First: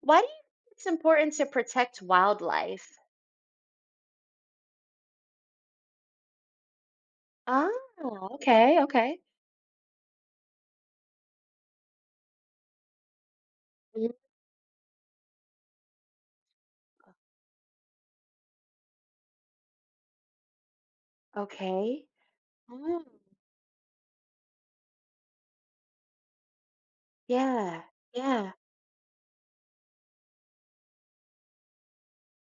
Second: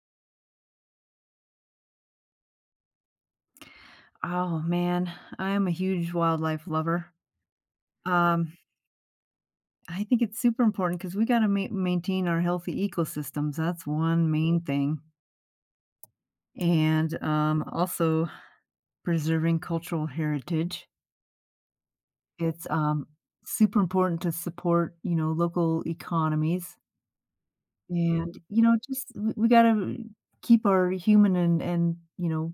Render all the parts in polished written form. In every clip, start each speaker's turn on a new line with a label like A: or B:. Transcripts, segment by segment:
A: Why do you think it's important to protect wildlife?
B: Oh, man, I'm a huge wildlife lover.
A: Ah,
B: Um,
A: okay, okay.
B: I think it's super important because we gotta ma maintain our healthy ecosystems, that's
A: Mhm.
B: one main thing, and, also preserving cultural heritage.
A: Okay.
B: It's,
A: Oh,
B: super important to support, you know, local economies,
A: yeah,
B: and,
A: yeah,
B: you know, just we gotta keep our human and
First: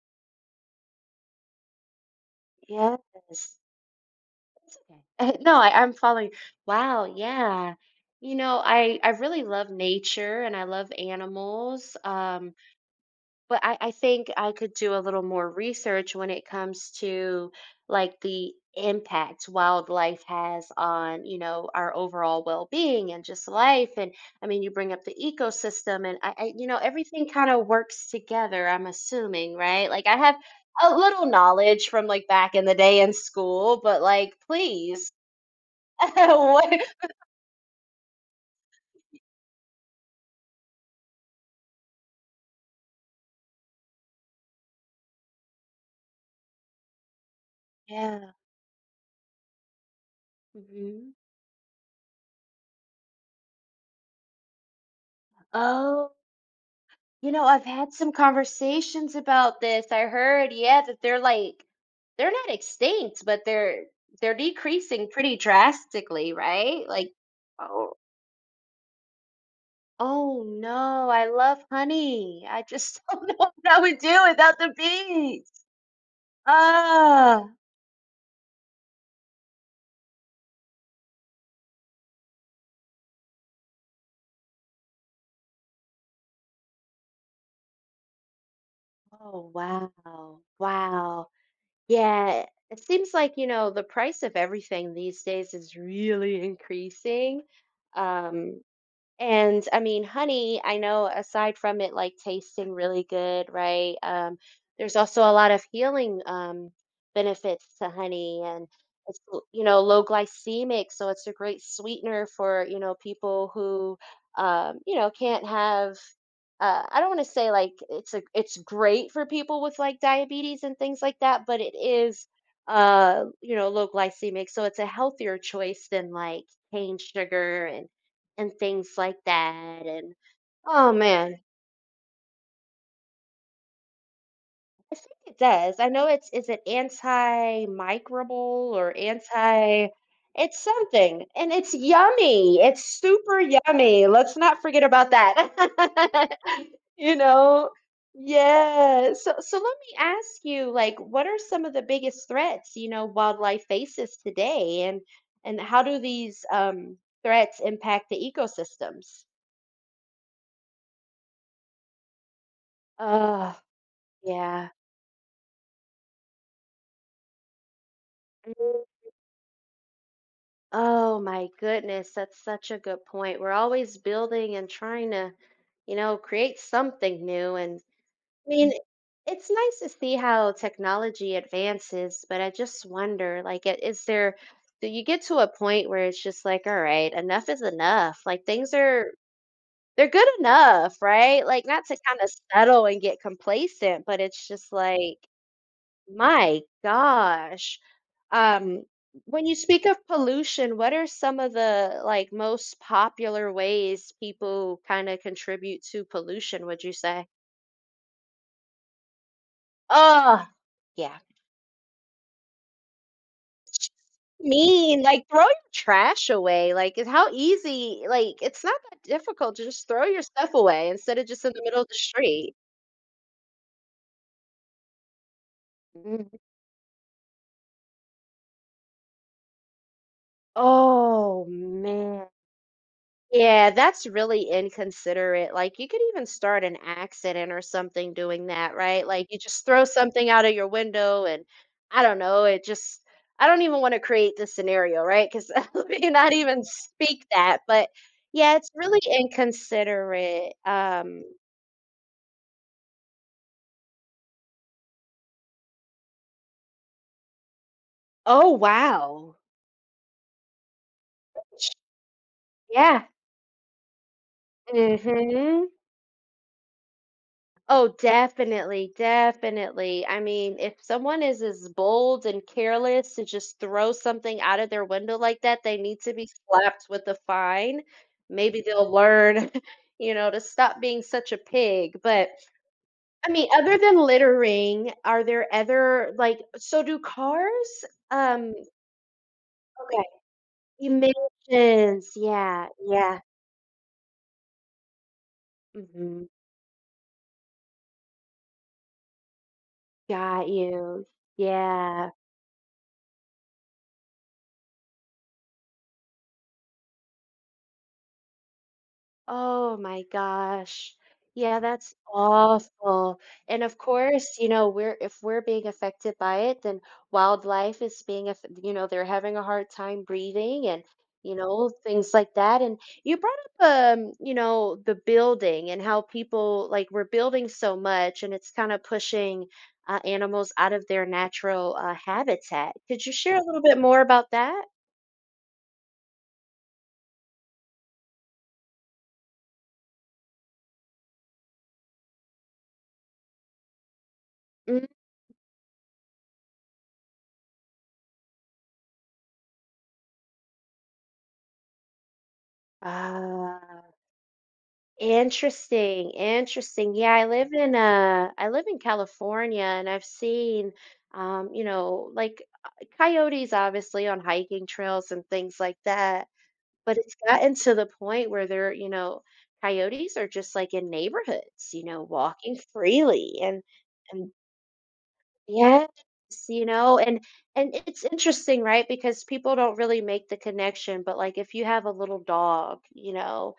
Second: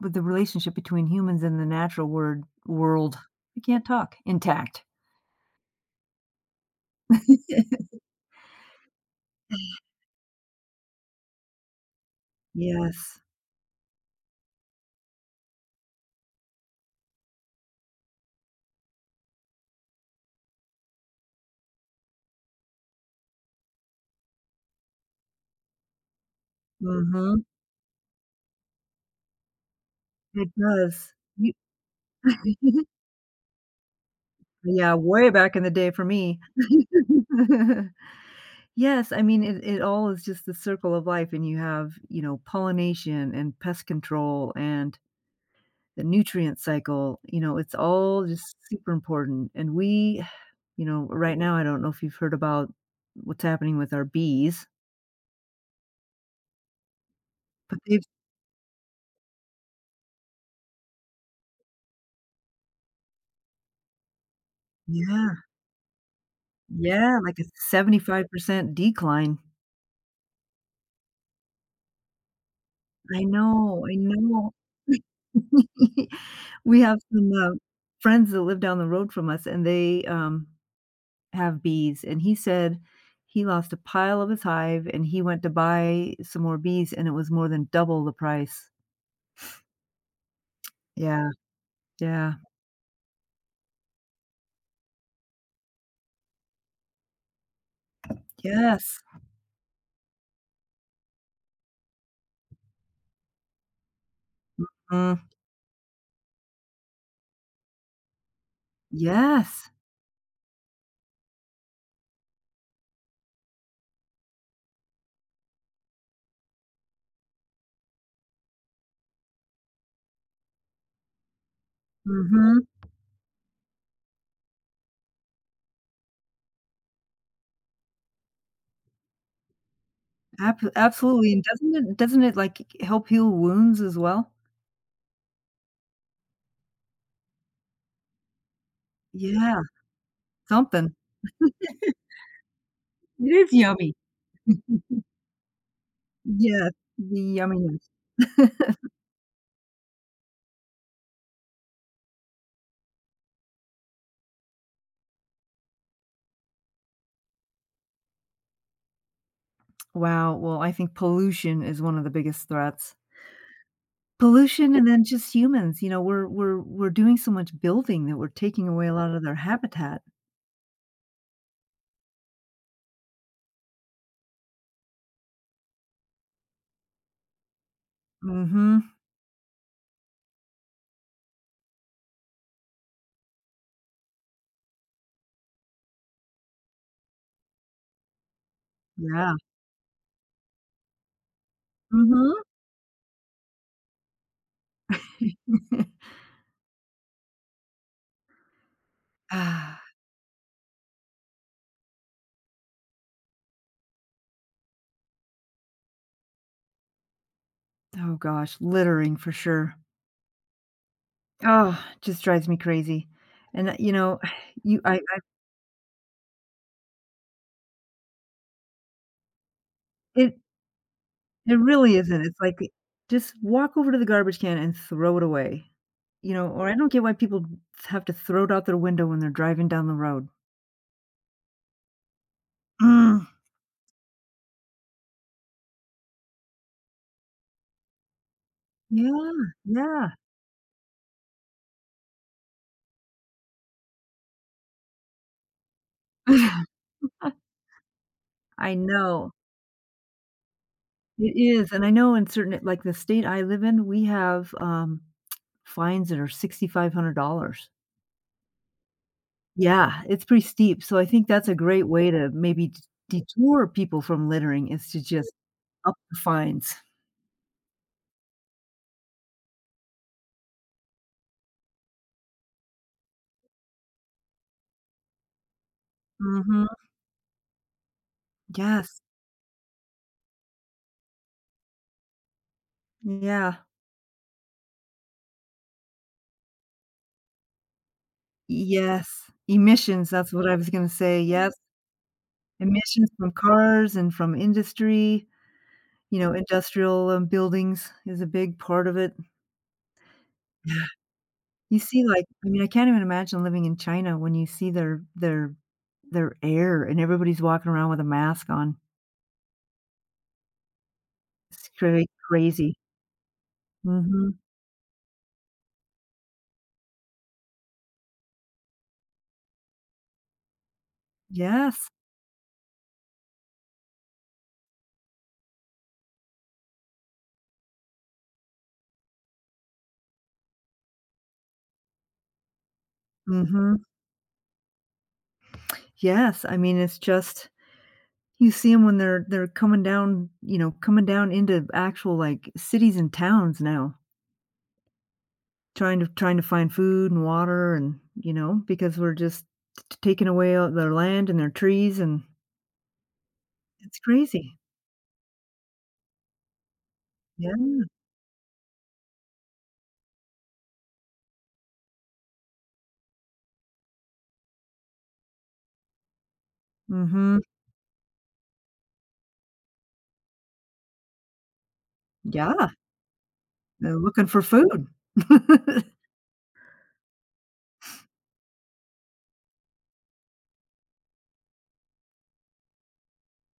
B: with the relationship between humans and the natural word
A: yes.
B: world,
A: It's
B: I can't talk, intact.
A: okay. No, I'm following. Wow, yeah. You know, I really love nature and I love animals.
B: Yes.
A: But I think I could do a little more research when it comes to like the impact wildlife has on, you know, our overall well-being and just life. And I mean, you bring up the ecosystem and I you know, everything
B: Mhm,
A: kind of works together, I'm assuming, right? Like I have
B: it
A: a
B: does.
A: little
B: You
A: knowledge from like back in the day in school, but like
B: Yeah,
A: please,
B: way back in the day for me.
A: what?
B: Yes, I mean, it all is just the circle of life, and you have, you know, pollination and pest control and the nutrient cycle, you know, it's all
A: Yeah.
B: just super important, and we you know,
A: hmm
B: right now, I don't know if you've heard about what's happening with our bees,
A: Oh. You know, I've
B: but
A: had
B: they've
A: some conversations about this. I heard, yeah, that they're like they're not extinct, but they're decreasing pretty
B: Yeah,
A: drastically, right? Like,
B: yeah, like a
A: oh,
B: 75% decline.
A: oh no, I love honey. I just
B: I
A: don't know what I
B: know, I
A: would do
B: know.
A: without the bees.
B: We have some,
A: Ah,
B: friends that live down the road from us, and they, have bees, and he said he lost a pile of his hive, and he went to buy some more bees, and it was more than double the price.
A: oh wow, wow.
B: Yeah, yeah.
A: Yeah, it seems like, you know, the price of everything these days is really increasing. Um,
B: Yes.
A: And I mean, honey, I know aside from it like tasting really good, right? There's
B: Mm.
A: also a lot of healing benefits to honey, and it's you
B: Yes.
A: know low glycemic, so it's a great sweetener for you know people who you know can't have I don't want to say like it's great for people with like diabetes and things like that, but it is
B: Mhm.
A: you know low glycemic, so it's a healthier choice than like cane sugar and things like that. And
B: Ab
A: oh
B: Absolutely,
A: man,
B: and doesn't it, like, help heal wounds as well?
A: I think it does. I know it's is it antimicrobial or
B: Yeah,
A: anti it's
B: something.
A: something and it's yummy. It's
B: It
A: super
B: is yummy.
A: yummy. Let's not forget about that.
B: Yes,
A: You
B: the
A: know?
B: yumminess.
A: Yeah. So let me ask you, like, what are some of the biggest threats, you know, wildlife faces today and how do these threats impact the ecosystems?
B: Wow, well, I think pollution is one of the biggest threats.
A: Uh, yeah.
B: Pollution and then just humans, you know, we're doing so much building that we're taking away a lot of their habitat.
A: Oh my goodness, that's such a good point. We're always building and trying to, you know, create something new. And I mean,
B: Mhm.
A: it's nice to see how technology advances, but I just wonder, like, is there, do you get to a point where it's just like, all right, enough is enough? Like, things are,
B: Yeah.
A: they're good enough, right? Like, not to kind of
B: Mhm.
A: settle and get complacent, but it's just like, my gosh. Um, when you
B: Ah,
A: speak of pollution, what are some of the like most popular ways people kind of contribute to pollution, would you say?
B: oh gosh, littering for sure.
A: Oh, yeah.
B: Oh, just drives me crazy. And, you know, you I
A: Mean, like throw your trash away. Like, it's how easy, like, it's not that difficult to just throw your
B: it
A: stuff away instead of just in
B: it
A: the middle of the
B: really isn't. It's
A: street.
B: like, just walk over to the garbage can and throw it away. You
A: Mhm.
B: know, or I don't get why people have to throw it out their window when they're driving down the road.
A: Oh, man.
B: Mm.
A: Yeah, that's really inconsiderate. Like, you could even start an accident or something doing that, right? Like,
B: Yeah,
A: you just throw
B: yeah.
A: something out of your window, and I don't know, it just, I don't even want to create this scenario, right? Because let me not even speak that. But yeah, it's
B: I
A: really
B: know.
A: inconsiderate.
B: It is, and I know in certain like, the state I live in, we have, fines that are $6,500.
A: Oh, wow.
B: Yeah, it's pretty steep, so I think that's a great way to maybe d
A: Yeah.
B: detour people from littering is to just
A: hmm
B: up the fines.
A: Oh, definitely, definitely. I mean, if someone is as bold and careless to just throw something out of their window like that, they need to be
B: Mhm.
A: slapped with a fine. Maybe they'll
B: Yes.
A: learn, you know, to stop being such a pig. But I mean,
B: Yeah.
A: other than littering, are there other like so do cars? Um,
B: Yes.
A: okay.
B: Emissions, that's what I was gonna say, yes.
A: Emissions. Yeah,
B: Emissions
A: yeah.
B: from cars and from industry, you
A: hmm
B: know, industrial, buildings is a big part of it.
A: Got you.
B: You see,
A: Yeah.
B: like, I mean, I can't even imagine living in China when you see their their air and everybody's walking around with a mask on.
A: Oh my gosh. Yeah,
B: It's
A: that's
B: crazy.
A: awful. And of
B: Mhm.
A: course, you know, we're if we're being affected by it, then wildlife is being, you know, they're having a hard time breathing and, you know,
B: Yes.
A: things like that. And you brought up, you know, the building and how people like we're building so much and it's kind of pushing animals out of their natural habitat. Could you share a little
B: Mhm.
A: bit more about that?
B: Yes, I mean, it's just you see them when they're coming down, you know, coming down into actual, like, cities and towns now,
A: Mm.
B: trying to find food and water and, you know, because we're just t taking away all their land and their trees, and
A: Ah.
B: it's crazy.
A: Interesting, interesting. Yeah,
B: Yeah.
A: I live in California and I've seen you know, like coyotes obviously on hiking trails and things like that. But it's
B: Mhm.
A: gotten to the point where they're, you know, coyotes are just like in neighborhoods, you know, walking
B: Yeah.
A: freely and
B: They're looking
A: and
B: for food.
A: yes, you know, and it's interesting, right? Because people don't really make the connection, but like if you have a little dog, you know,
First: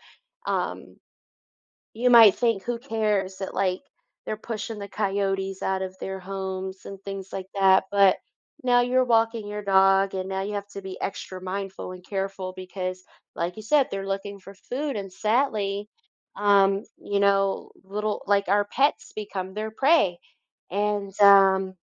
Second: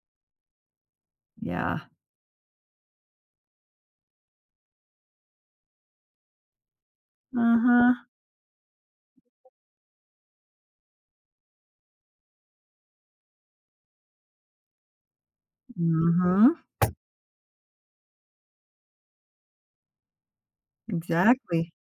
A: um
B: Yeah.
A: you might think, "Who cares that, like, they're pushing the coyotes out of their homes and things like that,"
B: Uh-huh.
A: but now you're walking your dog, and now you have to be extra mindful and careful because, like you said, they're looking for food, and sadly,
B: Mhm.
A: you know, little like, our pets become their prey, and,
B: Exactly.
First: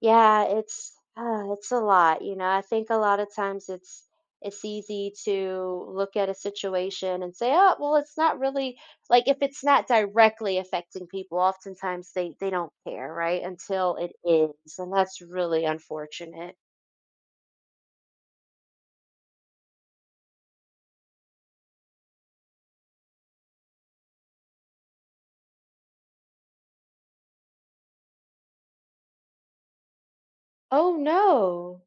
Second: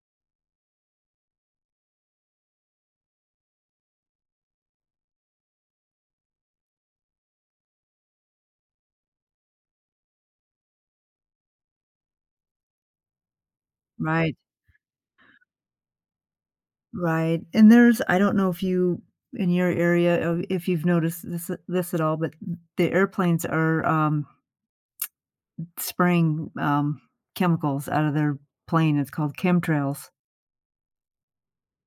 A: yeah, it's a lot, you know. I think a lot of times it's easy to look at a situation and say, "Oh, well, it's not really like if it's not directly affecting people, oftentimes they don't care," right? Until it
B: Right.
A: is, and that's really unfortunate.
B: Right. And there's I don't know if you in your area, if you've noticed this at all, but the airplanes are, spraying, chemicals out of their plane. It's called chemtrails,
A: Oh no.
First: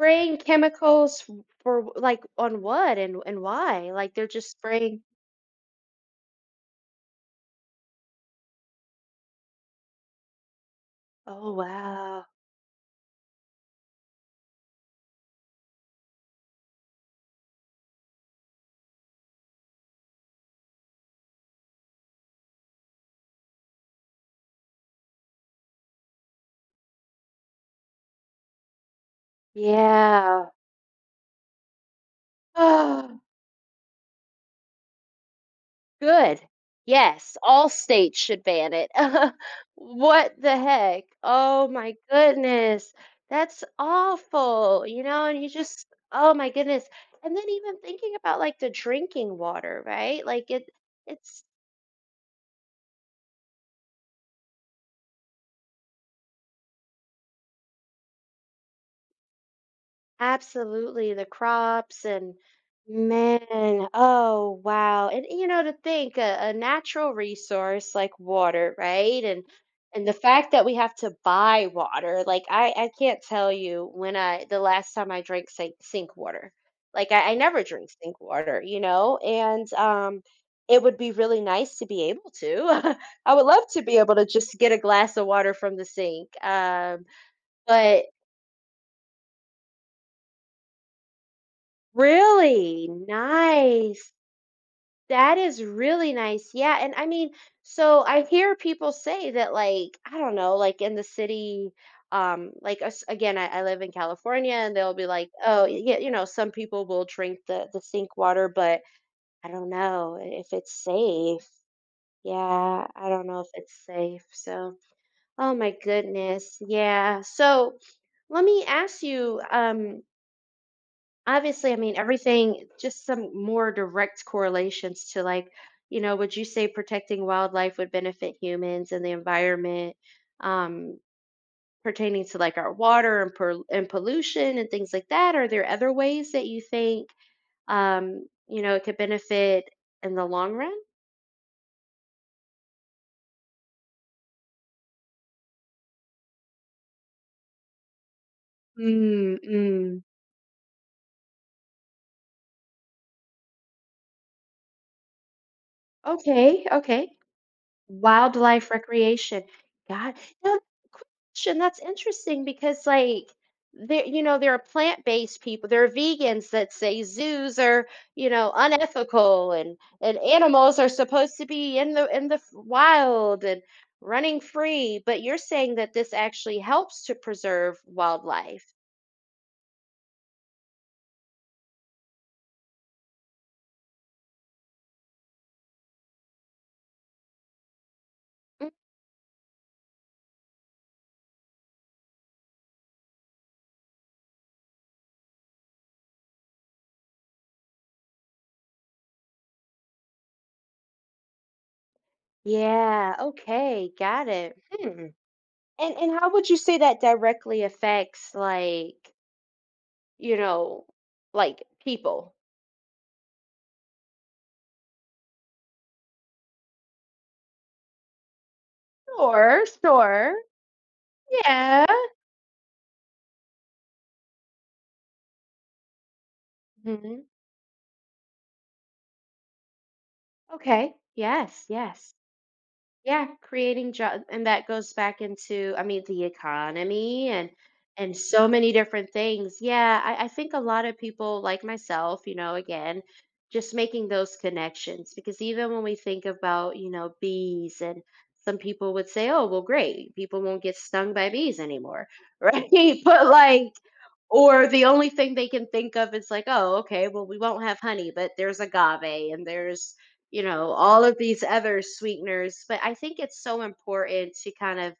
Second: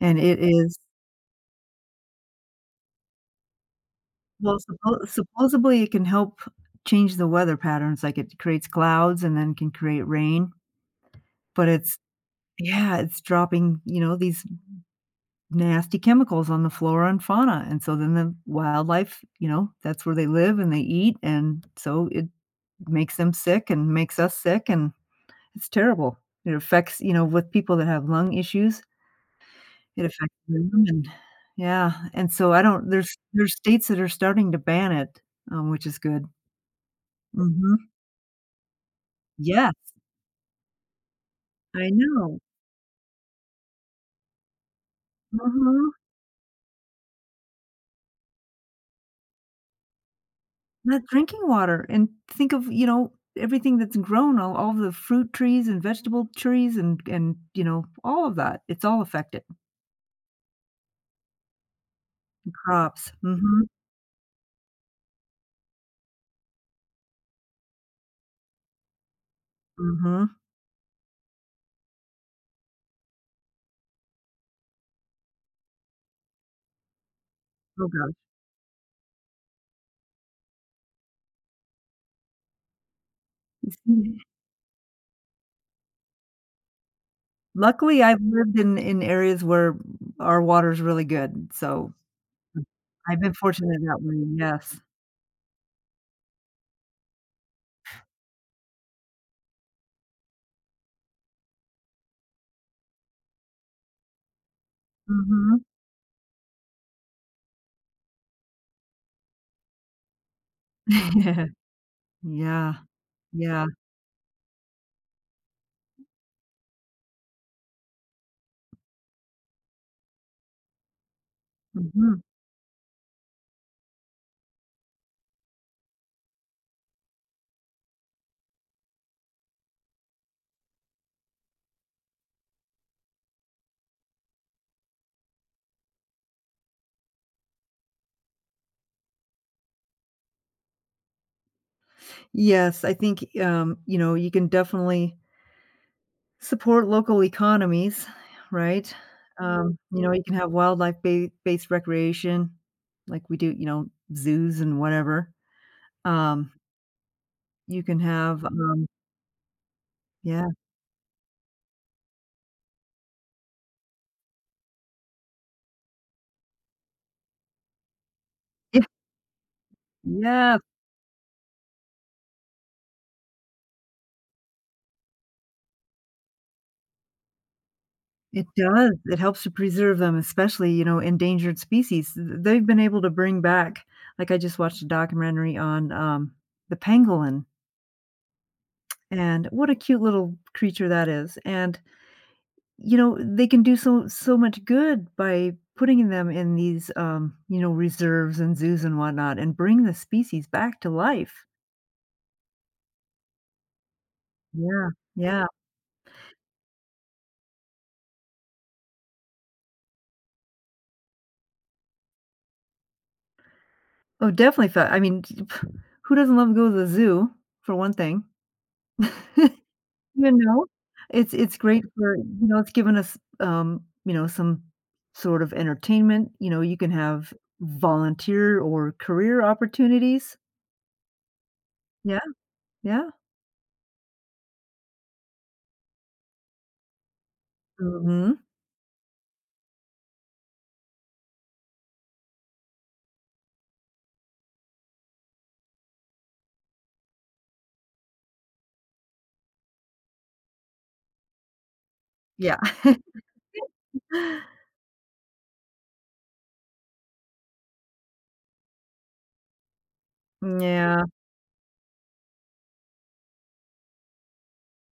B: and it is
A: chemicals for like on what and why? Like they're just
B: well,
A: spraying.
B: supposedly it can help change the weather patterns, like, it creates clouds and then can create rain,
A: Oh
B: but it's
A: wow.
B: yeah, it's dropping, you know, these nasty chemicals on the flora and fauna, and so then the wildlife, you know, that's where they live and they eat, and so it makes them sick and makes us sick, and it's terrible. It affects, you know, with people that have lung issues, it affects
A: Yeah.
B: them and yeah, and so I don't there's there's states that are starting to ban it, which is good.
A: Good. Yes, all
B: Mhm.
A: states should ban it.
B: Yes,
A: What the heck? Oh
B: I
A: my
B: know.
A: goodness. That's awful, you know, and you just
B: Mhm.
A: oh my goodness. And then even thinking about, like, the drinking water, right? Like, it
B: Not drinking
A: it's
B: water, and think of, you know, everything that's grown, all the fruit trees and vegetable trees and you know, all of that, it's all affected.
A: absolutely, the crops and
B: Crops. Mhm,
A: man, oh wow. And you know, to think a natural resource like water, right? And the
B: mhm.
A: fact that we have to buy water, like I can't tell you when I the last time I drank sink water. Like I never
B: Oh
A: drink
B: gosh.
A: sink water, you know, and it would be really nice to be able to. I would love
B: It's
A: to be able to just get a glass of water from the sink. Um,
B: Luckily,
A: but
B: I've lived in areas where our water's really good, so
A: really?
B: I've been fortunate that
A: Nice.
B: way, yes.
A: That is really nice. Yeah, and I mean, so I hear people say that like, I don't know, like in the city, like us again, I live in California and they'll be
B: Mm.
A: like,
B: Mhm.
A: oh, yeah, you know, some people will drink the sink water, but I don't know if it's safe.
B: Yeah, yeah,
A: Yeah, I don't know if
B: yeah,
A: it's safe. So, oh my goodness. Yeah. So, let me ask you, obviously, I mean,
B: mhm.
A: everything just some more direct correlations to like, you know, would you say protecting wildlife would benefit humans and the environment, um, pertaining to like our water and, and pollution and things like that? Are there other ways that you think, you know, it could benefit in the long run?
B: Yes, I think, you know, you can definitely support local economies, right?
A: Mm, mm.
B: You know, Mhm. you can have wildlife ba based recreation, like we do, you know, zoos and whatever. Um,
A: Okay, okay.
B: you can have,
A: Wildlife recreation. God.
B: yeah.
A: Now, quick question, that's interesting because, like, there you know, there are plant-based people, there are vegans that say zoos are, you know,
B: Yeah,
A: unethical and
B: yeah,
A: animals are supposed to be in the f wild and running free, but you're saying that this actually helps to preserve
B: it
A: wildlife.
B: does. It helps to preserve them, especially, you know, endangered species. Th They've been able to bring back like, I just watched a documentary on, the pangolin,
A: Mm,
B: and what a cute little creature that is, and you know, they can do so much good by putting them in these, you know, reserves and zoos and whatnot and bring the species back to life.
A: yeah, okay, got it.
B: Yeah,
A: Hmm,
B: yeah.
A: and how would you say that directly affects, like, you know, like people.
B: Oh, definitely fe I mean, who doesn't love to go to the zoo, for one thing?
A: Sure,
B: You
A: sure.
B: know? It's great
A: Yeah.
B: for you know, it's given us, you know, some sort of entertainment, you know, you can
A: Mhm.
B: have volunteer or career opportunities.
A: Okay. Yes, yes.
B: Yeah, yeah.
A: Yeah, creating jobs, and that goes back into, I mean, the economy and
B: Mhm.
A: so many different things. Yeah, I think a lot of people like myself, you know, again, just making those connections because even when we think about, you know, bees and some people would say, oh, well, great, people won't get stung by bees anymore,
B: Yeah.
A: right? But like or the only thing they can think of is like, "Oh, okay, well, we won't have honey, but there's agave and there's, you know, all
B: Yeah.
A: of these other sweeteners." But I think it's so important to kind of,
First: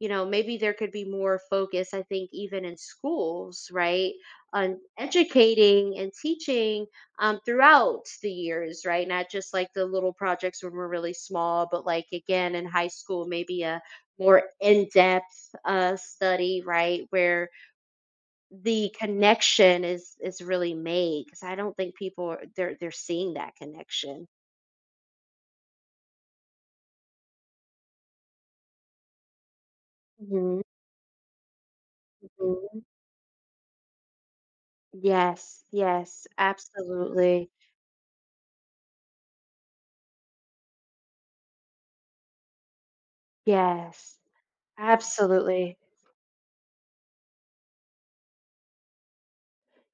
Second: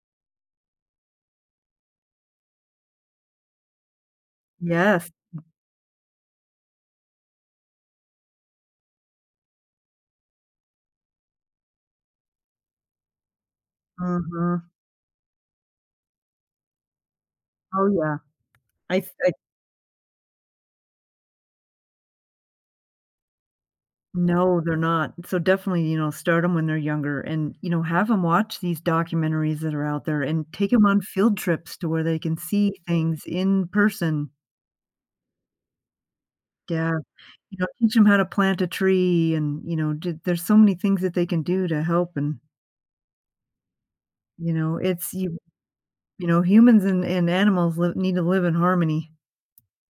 A: you know, maybe there could be more focus, I think, even in schools, right? On
B: Yes.
A: educating and teaching throughout the years, right? Not just like the little projects when we're really small, but like again in high school, maybe a more
B: Mhm.
A: in depth study, right? Where
B: Oh, yeah.
A: the
B: I th I
A: connection is really made because I don't think people are they're seeing that connection.
B: No, they're not. So definitely, you know, start them when they're younger and, you know, have them watch these documentaries that are out there and
A: Mhm,
B: take them on field trips to where they can see
A: mhm.
B: things in person.
A: Yes, yes,
B: Yeah.
A: absolutely.
B: You know, teach them how to plant a tree and, you know, d there's so many things that they can do to help and,
A: Yes,
B: you know, it's you
A: absolutely.
B: you know, humans and animals live need to live in harmony.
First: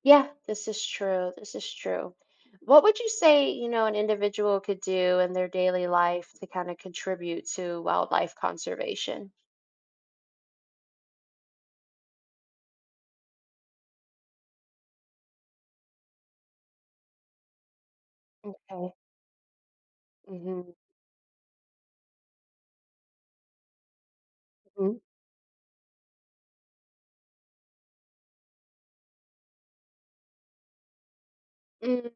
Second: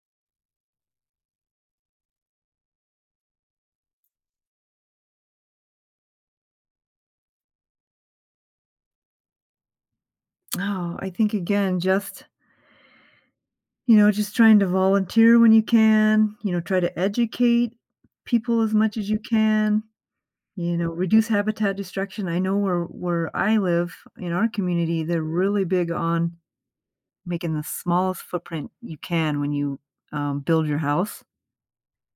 A: Yeah, this is true, this is true. What would you say, you know, an individual could do in their daily life to kinda contribute to wildlife conservation?
B: Oh, I think again, just you know, just trying to volunteer when you can, you know, try to educate people as
A: Okay.
B: much as you can,
A: Mhm,
B: you know, reduce habitat destruction. I know where I live in our
A: mhm.
B: community, they're really big on making the smallest footprint you can when you, build your house.
A: Mm.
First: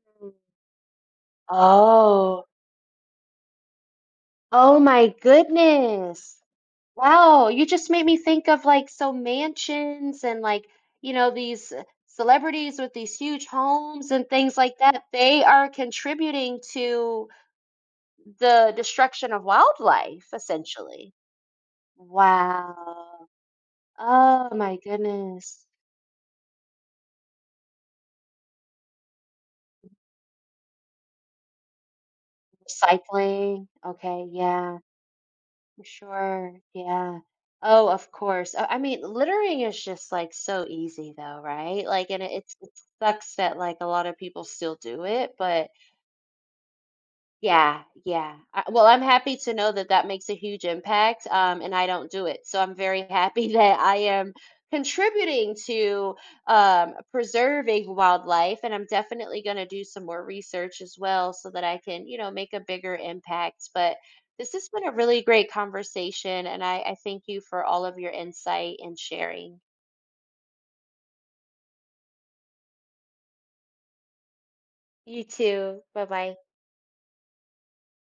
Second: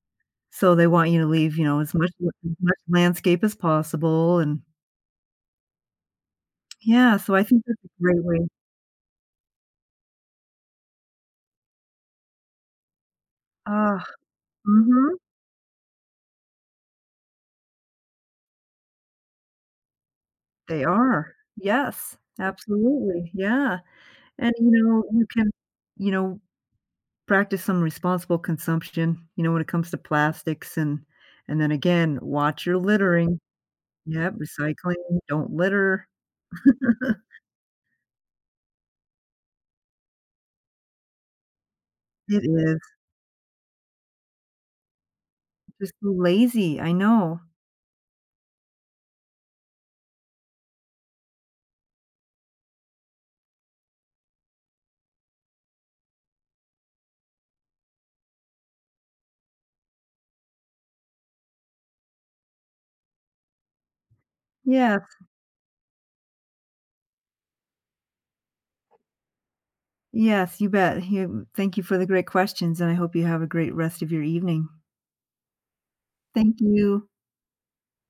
B: So they want you to leave, you know, as much
A: Oh.
B: as much landscape as possible and
A: Oh my goodness.
B: yeah, so I
A: Wow,
B: think
A: you
B: that's
A: just
B: a
A: made me
B: great way
A: think of like so mansions and like, you know, these celebrities with these huge
B: Ah,
A: homes and things like that.
B: mhm,
A: They are contributing to the destruction of wildlife,
B: they
A: essentially.
B: are. Yes,
A: Wow.
B: absolutely, yeah,
A: Oh
B: and, you
A: my
B: know, you can
A: goodness.
B: you know, practice some responsible consumption, you know, when it comes to plastics and then again, watch your littering.
A: Recycling. Okay,
B: Yep,
A: yeah,
B: recycling, don't
A: for
B: litter.
A: sure. Yeah. Oh, of course. I mean, littering is just like so easy though, right? Like, and it,
B: It
A: it's it
B: is
A: sucks that like a lot of people still do it, but
B: just so lazy, I know.
A: yeah, yeah. I, well, I'm happy to know that that makes a huge impact, and I don't do it. So I'm very happy that I am contributing to preserving wildlife, and I'm definitely going to do some more research as well so that I can, you know, make a bigger impact. But this has been a
B: Yes,
A: really great conversation, and I thank you for all of your insight and sharing.
B: yes, you bet. You thank you for the great questions, and I hope you have a great rest of your evening.
A: You too. Bye bye.
B: Thank you.